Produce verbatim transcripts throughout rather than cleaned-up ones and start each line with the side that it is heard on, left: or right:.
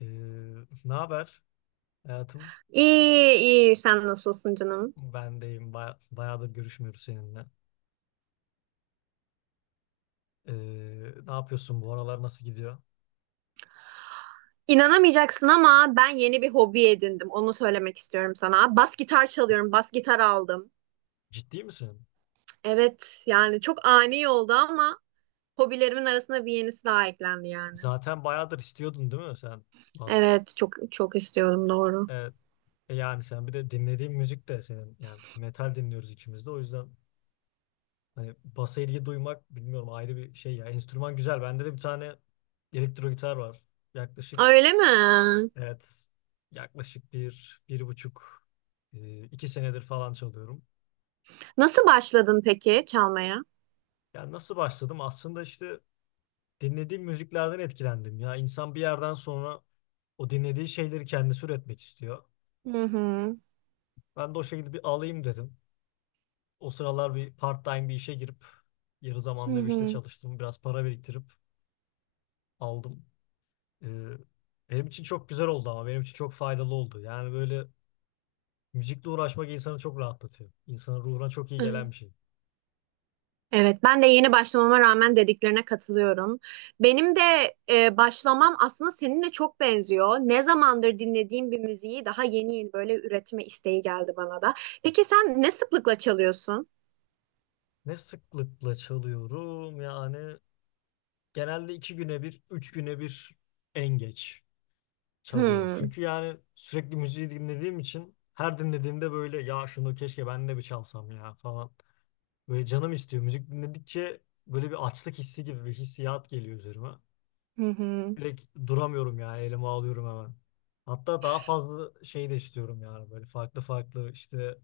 left: Ee, ne haber hayatım?
right: İyi, iyi. Sen nasılsın canım?
left: Ben deyim. Baya- bayağıdır görüşmüyoruz seninle. Ee, ne yapıyorsun bu aralar, nasıl gidiyor?
right: İnanamayacaksın ama ben yeni bir hobi edindim. Onu söylemek istiyorum sana. Bas gitar çalıyorum. Bas gitar aldım.
left: Ciddi misin?
right: Evet, yani çok ani oldu ama hobilerimin arasında bir yenisi daha eklendi yani.
left: Zaten bayağıdır istiyordun değil mi sen? Bas.
right: Evet, çok çok istiyorum doğru.
left: Evet. E yani sen bir de dinlediğin müzik de senin. Yani metal dinliyoruz ikimiz de. O yüzden hani basa ilgi duymak bilmiyorum, ayrı bir şey ya. Enstrüman güzel. Bende de bir tane elektro gitar var. Yaklaşık,
right: Öyle mi?
left: evet, yaklaşık bir, bir buçuk, e, iki senedir falan çalıyorum.
right: Nasıl başladın peki çalmaya?
left: Yani nasıl başladım? Aslında işte dinlediğim müziklerden etkilendim. Ya insan bir yerden sonra o dinlediği şeyleri kendisi üretmek istiyor.
right: Hı hı.
left: Ben de o şekilde bir alayım dedim. O sıralar bir part-time bir işe girip yarı zamanlı bir işte
right: Hı
left: çalıştım. Biraz para biriktirip aldım. Ee, benim için çok güzel oldu, ama benim için çok faydalı oldu. Yani böyle müzikle uğraşmak insanı çok rahatlatıyor. İnsanın ruhuna çok iyi gelen
right: hı.
left: bir şey.
right: Evet, ben de yeni başlamama rağmen dediklerine katılıyorum. Benim de e, başlamam aslında seninle çok benziyor. Ne zamandır dinlediğim bir müziği daha yeni yeni böyle üretme isteği geldi bana da. Peki sen ne sıklıkla çalıyorsun?
left: Ne sıklıkla çalıyorum yani, genelde iki güne bir, üç güne bir en geç çalıyorum.
right: Hmm.
left: Çünkü yani sürekli müziği dinlediğim için, her dinlediğimde böyle ya şunu keşke ben de bir çalsam ya falan. Böyle canım istiyor. Müzik dinledikçe böyle bir açlık hissi gibi bir hissiyat geliyor üzerime.
right: Hı hı.
left: Direkt duramıyorum, yani elime alıyorum hemen. Hatta daha fazla şey de istiyorum, yani böyle farklı farklı işte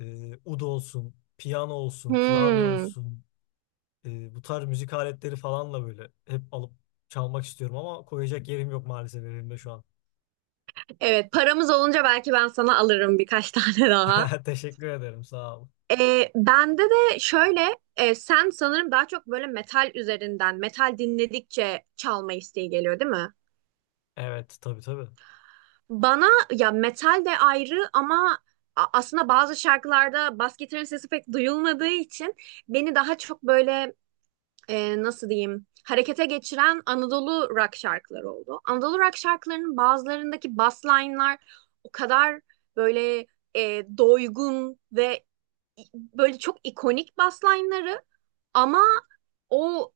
left: e, ud olsun, piyano olsun, klavye
right: Hmm.
left: olsun, e, bu tarz müzik aletleri falanla böyle hep alıp çalmak istiyorum, ama koyacak yerim yok maalesef elimde şu an.
right: Evet, paramız olunca belki ben sana alırım birkaç tane daha.
left: Teşekkür ederim, sağ ol.
right: E, bende de şöyle e, sen sanırım daha çok böyle metal üzerinden, metal dinledikçe çalma isteği geliyor, değil mi?
left: Evet, tabii tabii.
right: Bana ya metal de ayrı ama a- aslında bazı şarkılarda bas gitarın sesi pek duyulmadığı için beni daha çok böyle e, nasıl diyeyim harekete geçiren Anadolu rock şarkıları oldu. Anadolu rock şarkılarının bazılarındaki bass line'lar o kadar böyle e, doygun ve i- böyle çok ikonik bass line'ları ama o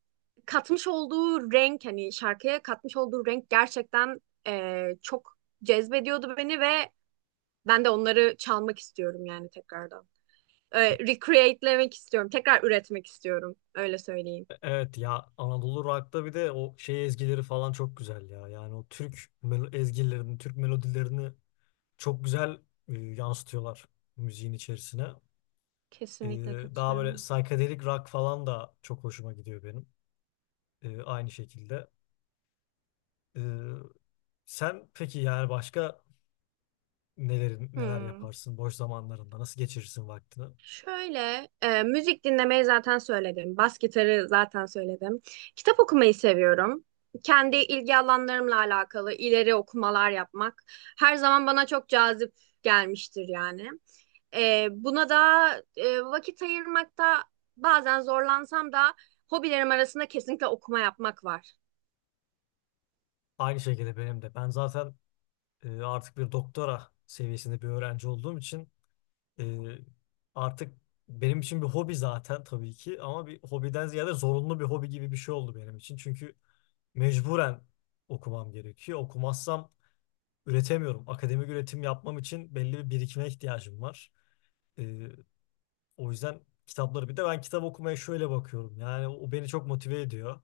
right: katmış olduğu renk hani şarkıya katmış olduğu renk gerçekten eee, çok cezbediyordu beni ve ben de onları çalmak istiyorum yani tekrardan. Eee recreate'lemek istiyorum. Tekrar üretmek istiyorum. Öyle söyleyeyim.
left: E- Evet ya, Anadolu Rock'ta bir de o şey ezgileri falan çok güzel ya. Yani o Türk melo- ezgilerini, Türk melodilerini çok güzel e, yansıtıyorlar müziğin içerisine. E,
right: Kesinlikle
left: daha böyle
right: katılıyorum.
left: psychedelic rock falan da çok hoşuma gidiyor benim. E, aynı şekilde. E, sen peki yani, başka neler neler
right: Hmm.
left: yaparsın boş zamanlarında? Nasıl geçirirsin vaktini?
right: Şöyle, e, müzik dinlemeyi zaten söyledim. Bas gitarı zaten söyledim. Kitap okumayı seviyorum. Kendi ilgi alanlarımla alakalı ileri okumalar yapmak her zaman bana çok cazip gelmiştir yani. E, buna da e, vakit ayırmakta bazen zorlansam da hobilerim arasında kesinlikle okuma yapmak var.
left: Aynı şekilde benim de. Ben zaten e, artık bir doktora seviyesinde bir öğrenci olduğum için Ee, artık benim için bir hobi zaten tabii ki, ama bir hobiden ziyade zorunlu bir hobi gibi bir şey oldu benim için. Çünkü mecburen okumam gerekiyor. Okumazsam üretemiyorum. Akademik üretim yapmam için belli bir birikime ihtiyacım var. Ee, o yüzden kitapları, bir de ben kitap okumaya şöyle bakıyorum. Yani o beni çok motive ediyor.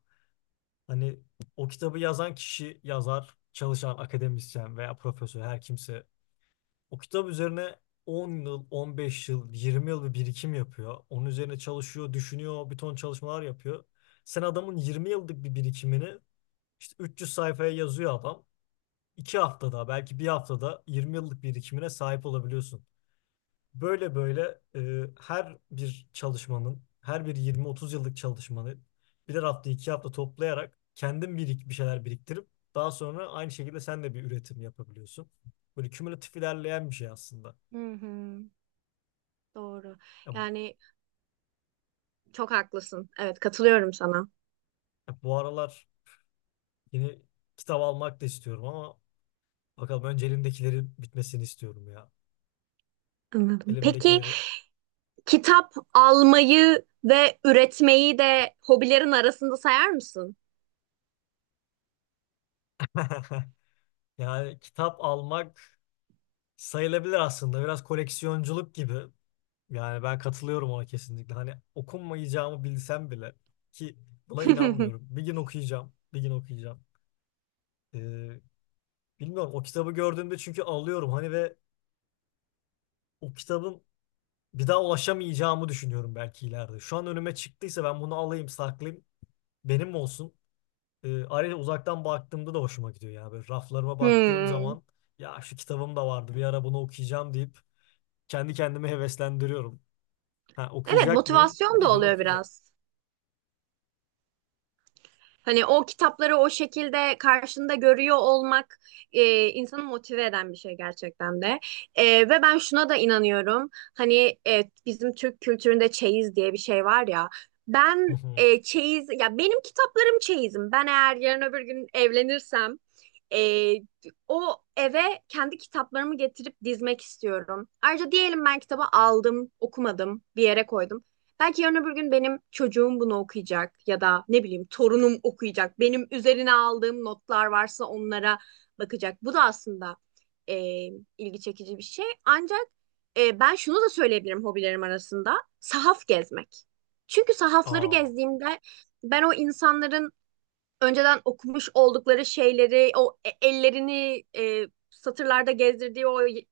left: Hani o kitabı yazan kişi, yazar, çalışan akademisyen veya profesör her kimse, o kitap üzerine on yıl, on beş yıl, yirmi yıl bir birikim yapıyor. Onun üzerine çalışıyor, düşünüyor, bir ton çalışmalar yapıyor. Sen adamın yirmi yıllık bir birikimini işte üç yüz sayfaya yazıyor adam. iki haftada, belki bir haftada yirmi yıllık birikimine sahip olabiliyorsun. Böyle böyle e, her bir çalışmanın, her bir yirmi otuz yıllık çalışmanı birer hafta, iki hafta toplayarak kendin birik, bir şeyler biriktirip daha sonra aynı şekilde sen de bir üretim yapabiliyorsun. Böyle kümülatif ilerleyen bir şey aslında.
right: Hı hı, doğru.
left: Ya,
right: Yani çok haklısın. Evet, katılıyorum sana.
left: bu aralar yeni kitap almak da istiyorum, ama bakalım, önce elimdekilerin bitmesini istiyorum ya.
right: Anladım. Peki,
left: Elimdekileri.
right: kitap almayı ve üretmeyi de hobilerin arasında sayar mısın?
left: Yani kitap almak sayılabilir aslında. Biraz koleksiyonculuk gibi. Yani ben katılıyorum ona kesinlikle. Hani okunmayacağımı bilsem bile, ki buna inanmıyorum. Bir gün okuyacağım. Bir gün okuyacağım. Ee, bilmiyorum o kitabı gördüğümde, çünkü alıyorum hani ve o kitabın bir daha ulaşamayacağımı düşünüyorum belki ileride. Şu an önüme çıktıysa ben bunu alayım, saklayayım, benim olsun. E, ayrıca uzaktan baktığımda da hoşuma gidiyor. Yani böyle raflarıma baktığım
right: Hmm.
left: zaman ya şu kitabım da vardı bir ara, bunu okuyacağım deyip kendi kendime heveslendiriyorum. Ha,
right: Evet,
left: okuyacak mıyım?
right: motivasyon
left: Bir
right: da
left: gün
right: oluyor
left: okuyacağım.
right: biraz. Hani o kitapları o şekilde karşında görüyor olmak e, insanı motive eden bir şey gerçekten de. E, ve ben şuna da inanıyorum. Hani e, bizim Türk kültüründe çeyiz diye bir şey var ya.
left: Hı
right: Ben
left: hı.
right: e, çeyiz, ya benim kitaplarım çeyizim. Ben eğer yarın öbür gün evlenirsem e, o eve kendi kitaplarımı getirip dizmek istiyorum. Ayrıca diyelim ben kitabı aldım, okumadım, bir yere koydum. Belki yarın öbür gün benim çocuğum bunu okuyacak ya da ne bileyim torunum okuyacak. Benim üzerine aldığım notlar varsa onlara bakacak. Bu da aslında e, ilgi çekici bir şey. Ancak e, ben şunu da söyleyebilirim hobilerim arasında. Sahaf gezmek. Çünkü sahafları
left: Aa.
right: gezdiğimde ben o insanların önceden okumuş oldukları şeyleri, o e- ellerini e, satırlarda gezdirdiği o y-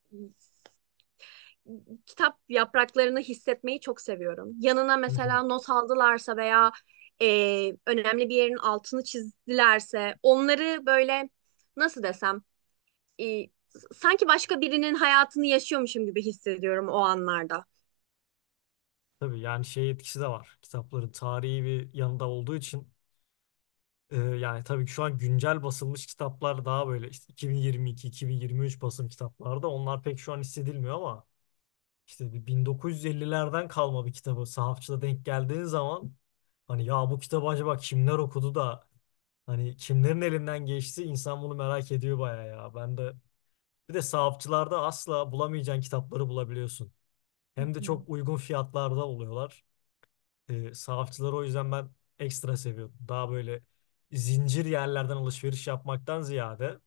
right: kitap yapraklarını hissetmeyi çok seviyorum. Yanına
left: Hı hı.
right: mesela not aldılarsa veya e, önemli bir yerin altını çizdilerse onları böyle nasıl desem, e, sanki başka birinin hayatını yaşıyormuşum gibi hissediyorum o anlarda.
left: Tabii yani şey etkisi de var. Kitapların tarihi bir yanında olduğu için e, yani tabii ki şu an güncel basılmış kitaplar, daha böyle işte iki bin yirmi iki, iki bin yirmi üç basım kitaplarda, onlar pek şu an hissedilmiyor, ama İşte bir bin dokuz yüz ellilerden kalma bir kitabı sahafçıda denk geldiğin zaman, hani ya bu kitabı acaba kimler okudu da, hani kimlerin elinden geçti, insan bunu merak ediyor bayağı ya. Ben de bir de, sahafçılarda asla bulamayacağın kitapları bulabiliyorsun.
right: Hı
left: Hem de
right: hı.
left: çok uygun fiyatlarda oluyorlar. Ee, sahafçıları o yüzden ben ekstra seviyorum. Daha böyle zincir yerlerden alışveriş yapmaktan ziyade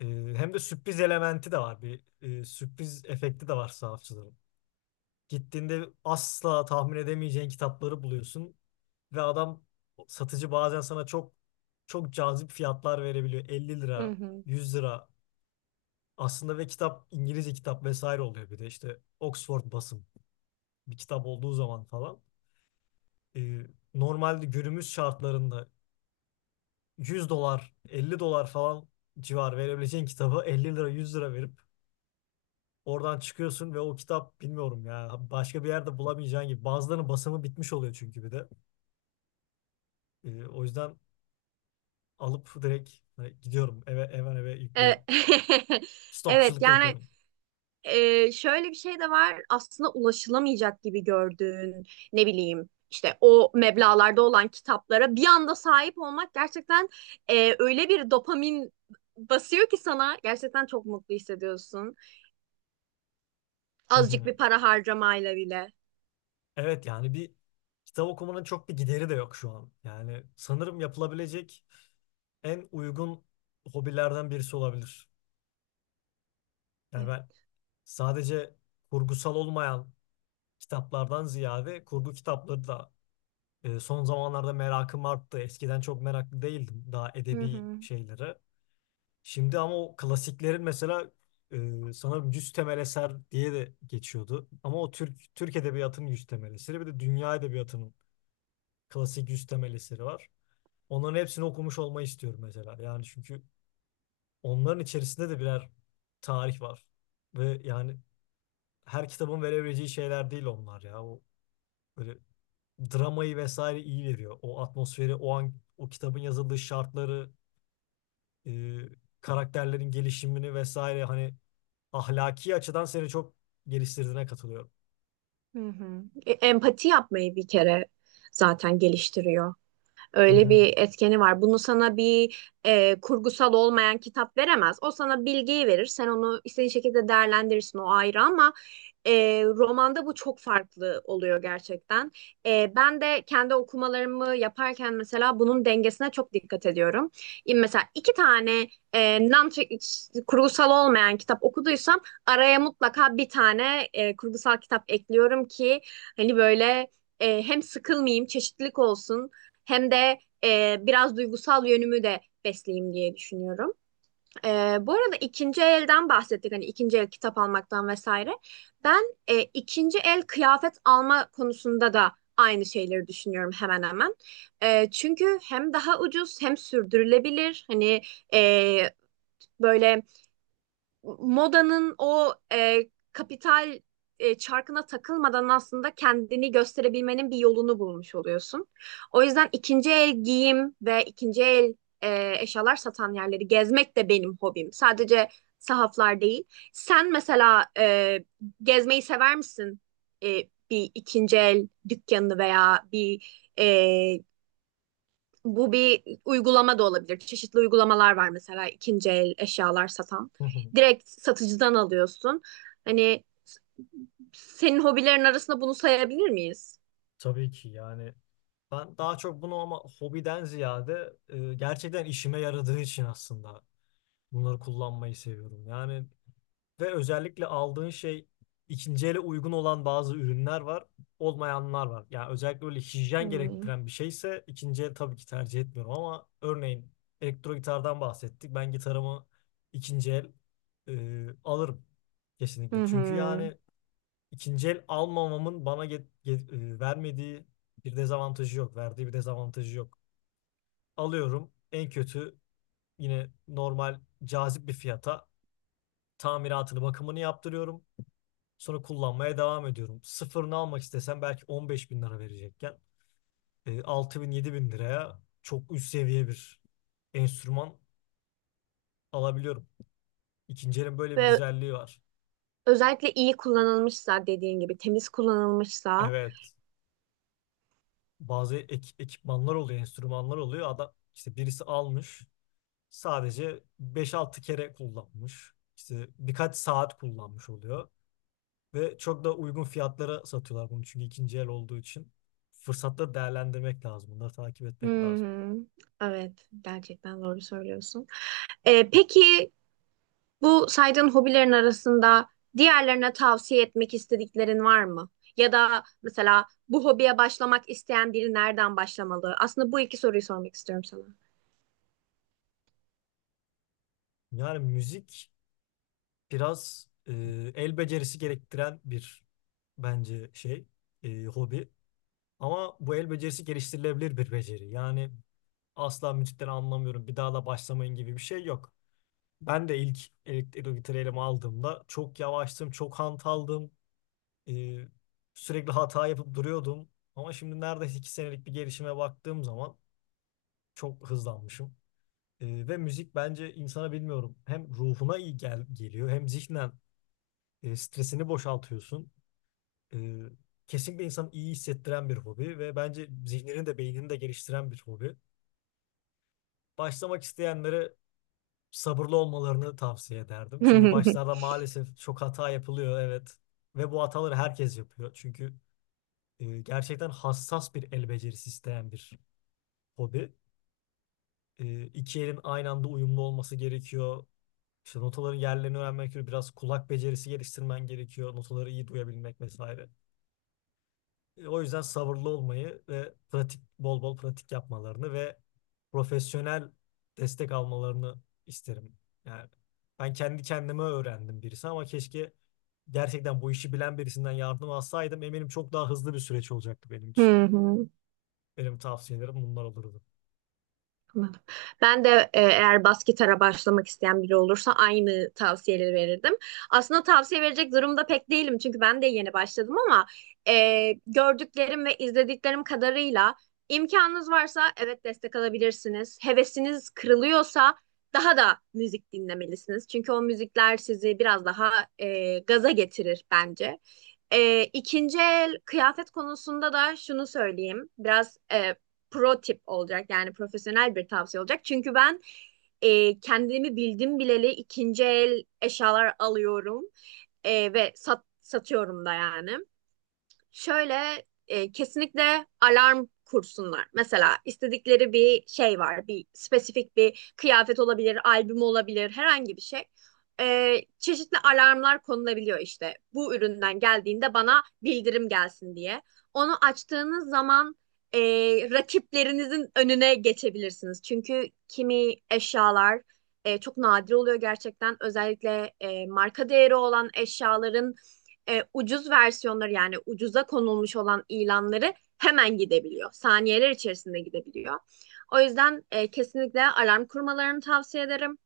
left: e, hem de sürpriz elementi de var. Bir e, sürpriz efekti de var sahafçıların. Gittiğinde asla tahmin edemeyeceğin kitapları buluyorsun ve adam, satıcı bazen sana çok çok cazip fiyatlar verebiliyor. elli
right: Hı
left: lira,
right: hı.
left: yüz lira aslında, ve kitap İngilizce kitap vesaire oluyor, bir de işte Oxford basım bir kitap olduğu zaman falan. Ee, normalde günümüz şartlarında yüz dolar, elli dolar falan civar verebileceğin kitabı elli lira, yüz lira verip oradan çıkıyorsun, ve o kitap bilmiyorum ya, başka bir yerde bulamayacağın gibi. Bazılarının basımı bitmiş oluyor çünkü bir de. Ee, o yüzden alıp direkt hani gidiyorum eve eve eve
right: E,
left: yüklüyorum.
right: Evet,
left: Stokçuluk
right: yani
left: yapıyorum.
right: Ee, şöyle bir şey de var aslında. Ulaşılamayacak gibi gördüğün ne bileyim işte o meblağlarda olan kitaplara bir anda sahip olmak gerçekten e, öyle bir dopamin basıyor ki sana, gerçekten çok mutlu hissediyorsun.
left: Hı
right: Azıcık
left: hı.
right: bir para harcamayla bile.
left: Evet yani, bir kitap okumanın çok bir gideri de yok şu an. Yani sanırım yapılabilecek en uygun hobilerden birisi olabilir. Yani ben
right: Evet.
left: sadece kurgusal olmayan kitaplardan ziyade kurgu kitapları da e, son zamanlarda merakım arttı. Eskiden çok meraklı değildim daha
right: Hı
left: edebi
right: hı.
left: şeylere. Şimdi ama o klasiklerin mesela e, sanırım yüz temel eser diye de geçiyordu. Ama o Türk Türk edebiyatının yüz temel eseri, bir de dünya edebiyatının klasik yüz temel eseri var. Onların hepsini okumuş olmayı istiyorum mesela. Yani çünkü onların içerisinde de birer tarih var. Ve yani, her kitabın verebileceği şeyler değil onlar ya. O böyle dramayı vesaire iyi veriyor. O atmosferi, o an o kitabın yazıldığı şartları, e, karakterlerin gelişimini vesaire, hani ahlaki açıdan seni çok geliştirdiğine katılıyorum.
right: Hı hı. E, empati yapmayı bir kere zaten geliştiriyor.
left: Hı
right: Öyle
left: hı,
right: bir etkeni var. Bunu sana bir e, kurgusal olmayan kitap veremez. O sana bilgiyi verir. Sen onu istediğin şekilde değerlendirirsin o ayrı ama e, romanda bu çok farklı oluyor gerçekten. E, ben de kendi okumalarımı yaparken mesela bunun dengesine çok dikkat ediyorum. E, mesela iki tane e, non kurgusal olmayan kitap okuduysam araya mutlaka bir tane e, kurgusal kitap ekliyorum ki hani böyle e, hem sıkılmayayım, çeşitlilik olsun hem de e, biraz duygusal yönümü de besleyeyim diye düşünüyorum. Ee, bu arada ikinci elden bahsettik, hani ikinci el kitap almaktan vesaire. Ben e, ikinci el kıyafet alma konusunda da aynı şeyleri düşünüyorum hemen hemen. Ee, çünkü hem daha ucuz hem sürdürülebilir. Hani e, böyle modanın o e, kapital e, çarkına takılmadan aslında kendini gösterebilmenin bir yolunu bulmuş oluyorsun. O yüzden ikinci el giyim ve ikinci el e, eşyalar satan yerleri gezmek de benim hobim. Sadece sahaflar değil. Sen mesela e, gezmeyi sever misin? E, Bir ikinci el dükkanını veya bir e, bu bir uygulama da olabilir. Çeşitli uygulamalar var mesela ikinci el eşyalar satan.
left: hı hı.
right: Direkt satıcıdan alıyorsun. Hani senin hobilerin arasında bunu sayabilir miyiz?
left: Tabii ki yani, ben daha çok bunu ama hobiden ziyade e, gerçekten işime yaradığı için aslında bunları kullanmayı seviyorum. Yani, ve özellikle aldığın şey ikinci ele uygun olan bazı ürünler var, olmayanlar var. Yani özellikle öyle hijyen
right: Hmm.
left: gerektiren bir şeyse ikinci el tabii ki tercih etmiyorum, ama örneğin elektro gitardan bahsettik. Ben gitarımı ikinci el e, alırım kesinlikle.
right: Hı hı.
left: Çünkü yani, İkinci el almamamın bana get- get- e, vermediği bir dezavantajı yok. Verdiği bir dezavantajı yok. Alıyorum, en kötü yine normal cazip bir fiyata tamiratını bakımını yaptırıyorum. Sonra kullanmaya devam ediyorum. Sıfırını almak istesem belki on beş bin lira verecekken, e, altı bin yedi bin liraya çok üst seviye bir enstrüman alabiliyorum. İkinci elin böyle bir
right: Ve
left: güzelliği var.
right: özellikle iyi kullanılmışsa, dediğin gibi temiz kullanılmışsa.
left: Evet, bazı ek- ekipmanlar oluyor, enstrümanlar oluyor. Adam işte, birisi almış sadece beş altı kere kullanmış. İşte birkaç saat kullanmış oluyor. Ve çok da uygun fiyatlara satıyorlar bunu, çünkü ikinci el olduğu için. Fırsatları değerlendirmek lazım. Bunları takip
right: Hı
left: etmek lazım.
right: hı. Evet, gerçekten doğru söylüyorsun. Ee, peki bu saydığın hobilerin arasında diğerlerine tavsiye etmek istediklerin var mı? Ya da mesela bu hobiye başlamak isteyen biri nereden başlamalı? Aslında bu iki soruyu sormak istiyorum
left: Yani müzik biraz e, el becerisi gerektiren bir bence şey, e, hobi. Ama bu el becerisi geliştirilebilir bir beceri. Yani asla müzikten anlamıyorum, bir daha da başlamayın gibi bir şey yok. Ben de ilk elektrik gitarı elime aldığımda çok yavaştım, çok hantaldım. Ee, sürekli hata yapıp duruyordum. Ama şimdi neredeyse iki senelik bir gelişime baktığım zaman çok hızlanmışım. Ee, ve müzik bence insana bilmiyorum, hem ruhuna iyi gel geliyor, hem zihnen e, stresini boşaltıyorsun. Ee, kesinlikle insanı iyi hissettiren bir hobi, ve bence zihnini de beynini de geliştiren bir hobi. Başlamak isteyenlere sabırlı olmalarını tavsiye ederdim. Çünkü
right: sana.
left: başlarda maalesef çok hata yapılıyor, evet. Ve bu hataları herkes yapıyor. Çünkü E, gerçekten hassas bir el becerisi isteyen bir hobi. E, iki elin aynı anda uyumlu olması gerekiyor. İşte notaların yerlerini öğrenmek gerekiyor. Biraz kulak becerisi geliştirmen gerekiyor. Notaları iyi duyabilmek vesaire. E, o yüzden sabırlı olmayı ve pratik, bol bol pratik yapmalarını ve profesyonel destek almalarını isterim. Yani ben kendi kendime öğrendim birisi, ama keşke gerçekten bu işi bilen birisinden yardım alsaydım, eminim çok daha hızlı bir süreç olacaktı benim için. Benim tavsiyelerim bunlar olurdu.
right: Anladım. Ben de e, eğer bas gitara başlamak isteyen biri olursa aynı tavsiyeleri verirdim. Aslında tavsiye verecek durumda pek değilim çünkü ben de yeni başladım ama e, gördüklerim ve izlediklerim kadarıyla imkanınız varsa evet destek alabilirsiniz. Hevesiniz kırılıyorsa daha da müzik dinlemelisiniz. Çünkü o müzikler sizi biraz daha e, gaza getirir bence. E, ikinci el kıyafet konusunda da şunu söyleyeyim. Biraz e, pro tip olacak yani profesyonel bir tavsiye olacak. Çünkü ben e, kendimi bildim bileli ikinci el eşyalar alıyorum. E, ve sat, satıyorum da yani. Şöyle, e, kesinlikle alarm kursunlar. Mesela istedikleri bir şey var, bir spesifik bir kıyafet olabilir, albüm olabilir, herhangi bir şey. E, çeşitli alarmlar konulabiliyor işte. Bu üründen geldiğinde bana bildirim gelsin diye. Onu açtığınız zaman e, rakiplerinizin önüne geçebilirsiniz. Çünkü kimi eşyalar e, çok nadir oluyor gerçekten. Özellikle e, marka değeri olan eşyaların e, ucuz versiyonları yani ucuza konulmuş olan ilanları hemen gidebiliyor. Saniyeler içerisinde gidebiliyor. O yüzden e, kesinlikle alarm kurmalarını tavsiye ederim.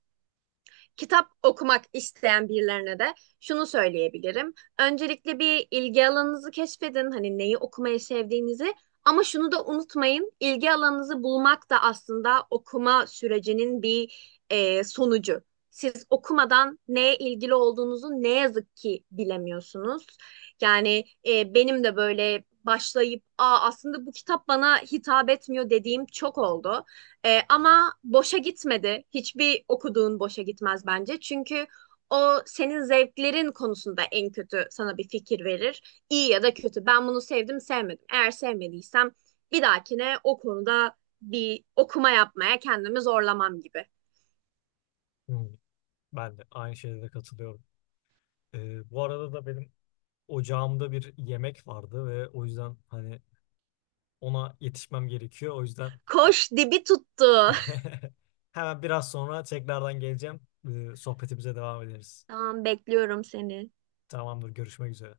right: Kitap okumak isteyen birilerine de şunu söyleyebilirim. Öncelikle bir ilgi alanınızı keşfedin. Hani neyi okumayı sevdiğinizi. Ama şunu da unutmayın. İlgi alanınızı bulmak da aslında okuma sürecinin bir e, sonucu. Siz okumadan neye ilgili olduğunuzu ne yazık ki bilemiyorsunuz. Yani e, benim de böyle başlayıp "Aa, aslında bu kitap bana hitap etmiyor" dediğim çok oldu. Ee, ama boşa gitmedi. Hiçbir okuduğun boşa gitmez bence. Çünkü o senin zevklerin konusunda en kötü sana bir fikir verir. İyi ya da kötü. Ben bunu sevdim, sevmedim. Eğer sevmediysem bir dahakine o konuda bir okuma yapmaya kendimi zorlamam gibi.
left: Hmm, Ben de aynı şeylere katılıyorum. Ee, bu arada da benim ocağımda bir yemek vardı ve o yüzden hani ona yetişmem gerekiyor. O yüzden
right: Koş, dibi tuttu.
left: hemen biraz sonra tekrardan geleceğim. Ee, sohbetimize devam ederiz.
right: Tamam, bekliyorum seni.
left: Tamamdır, görüşmek üzere.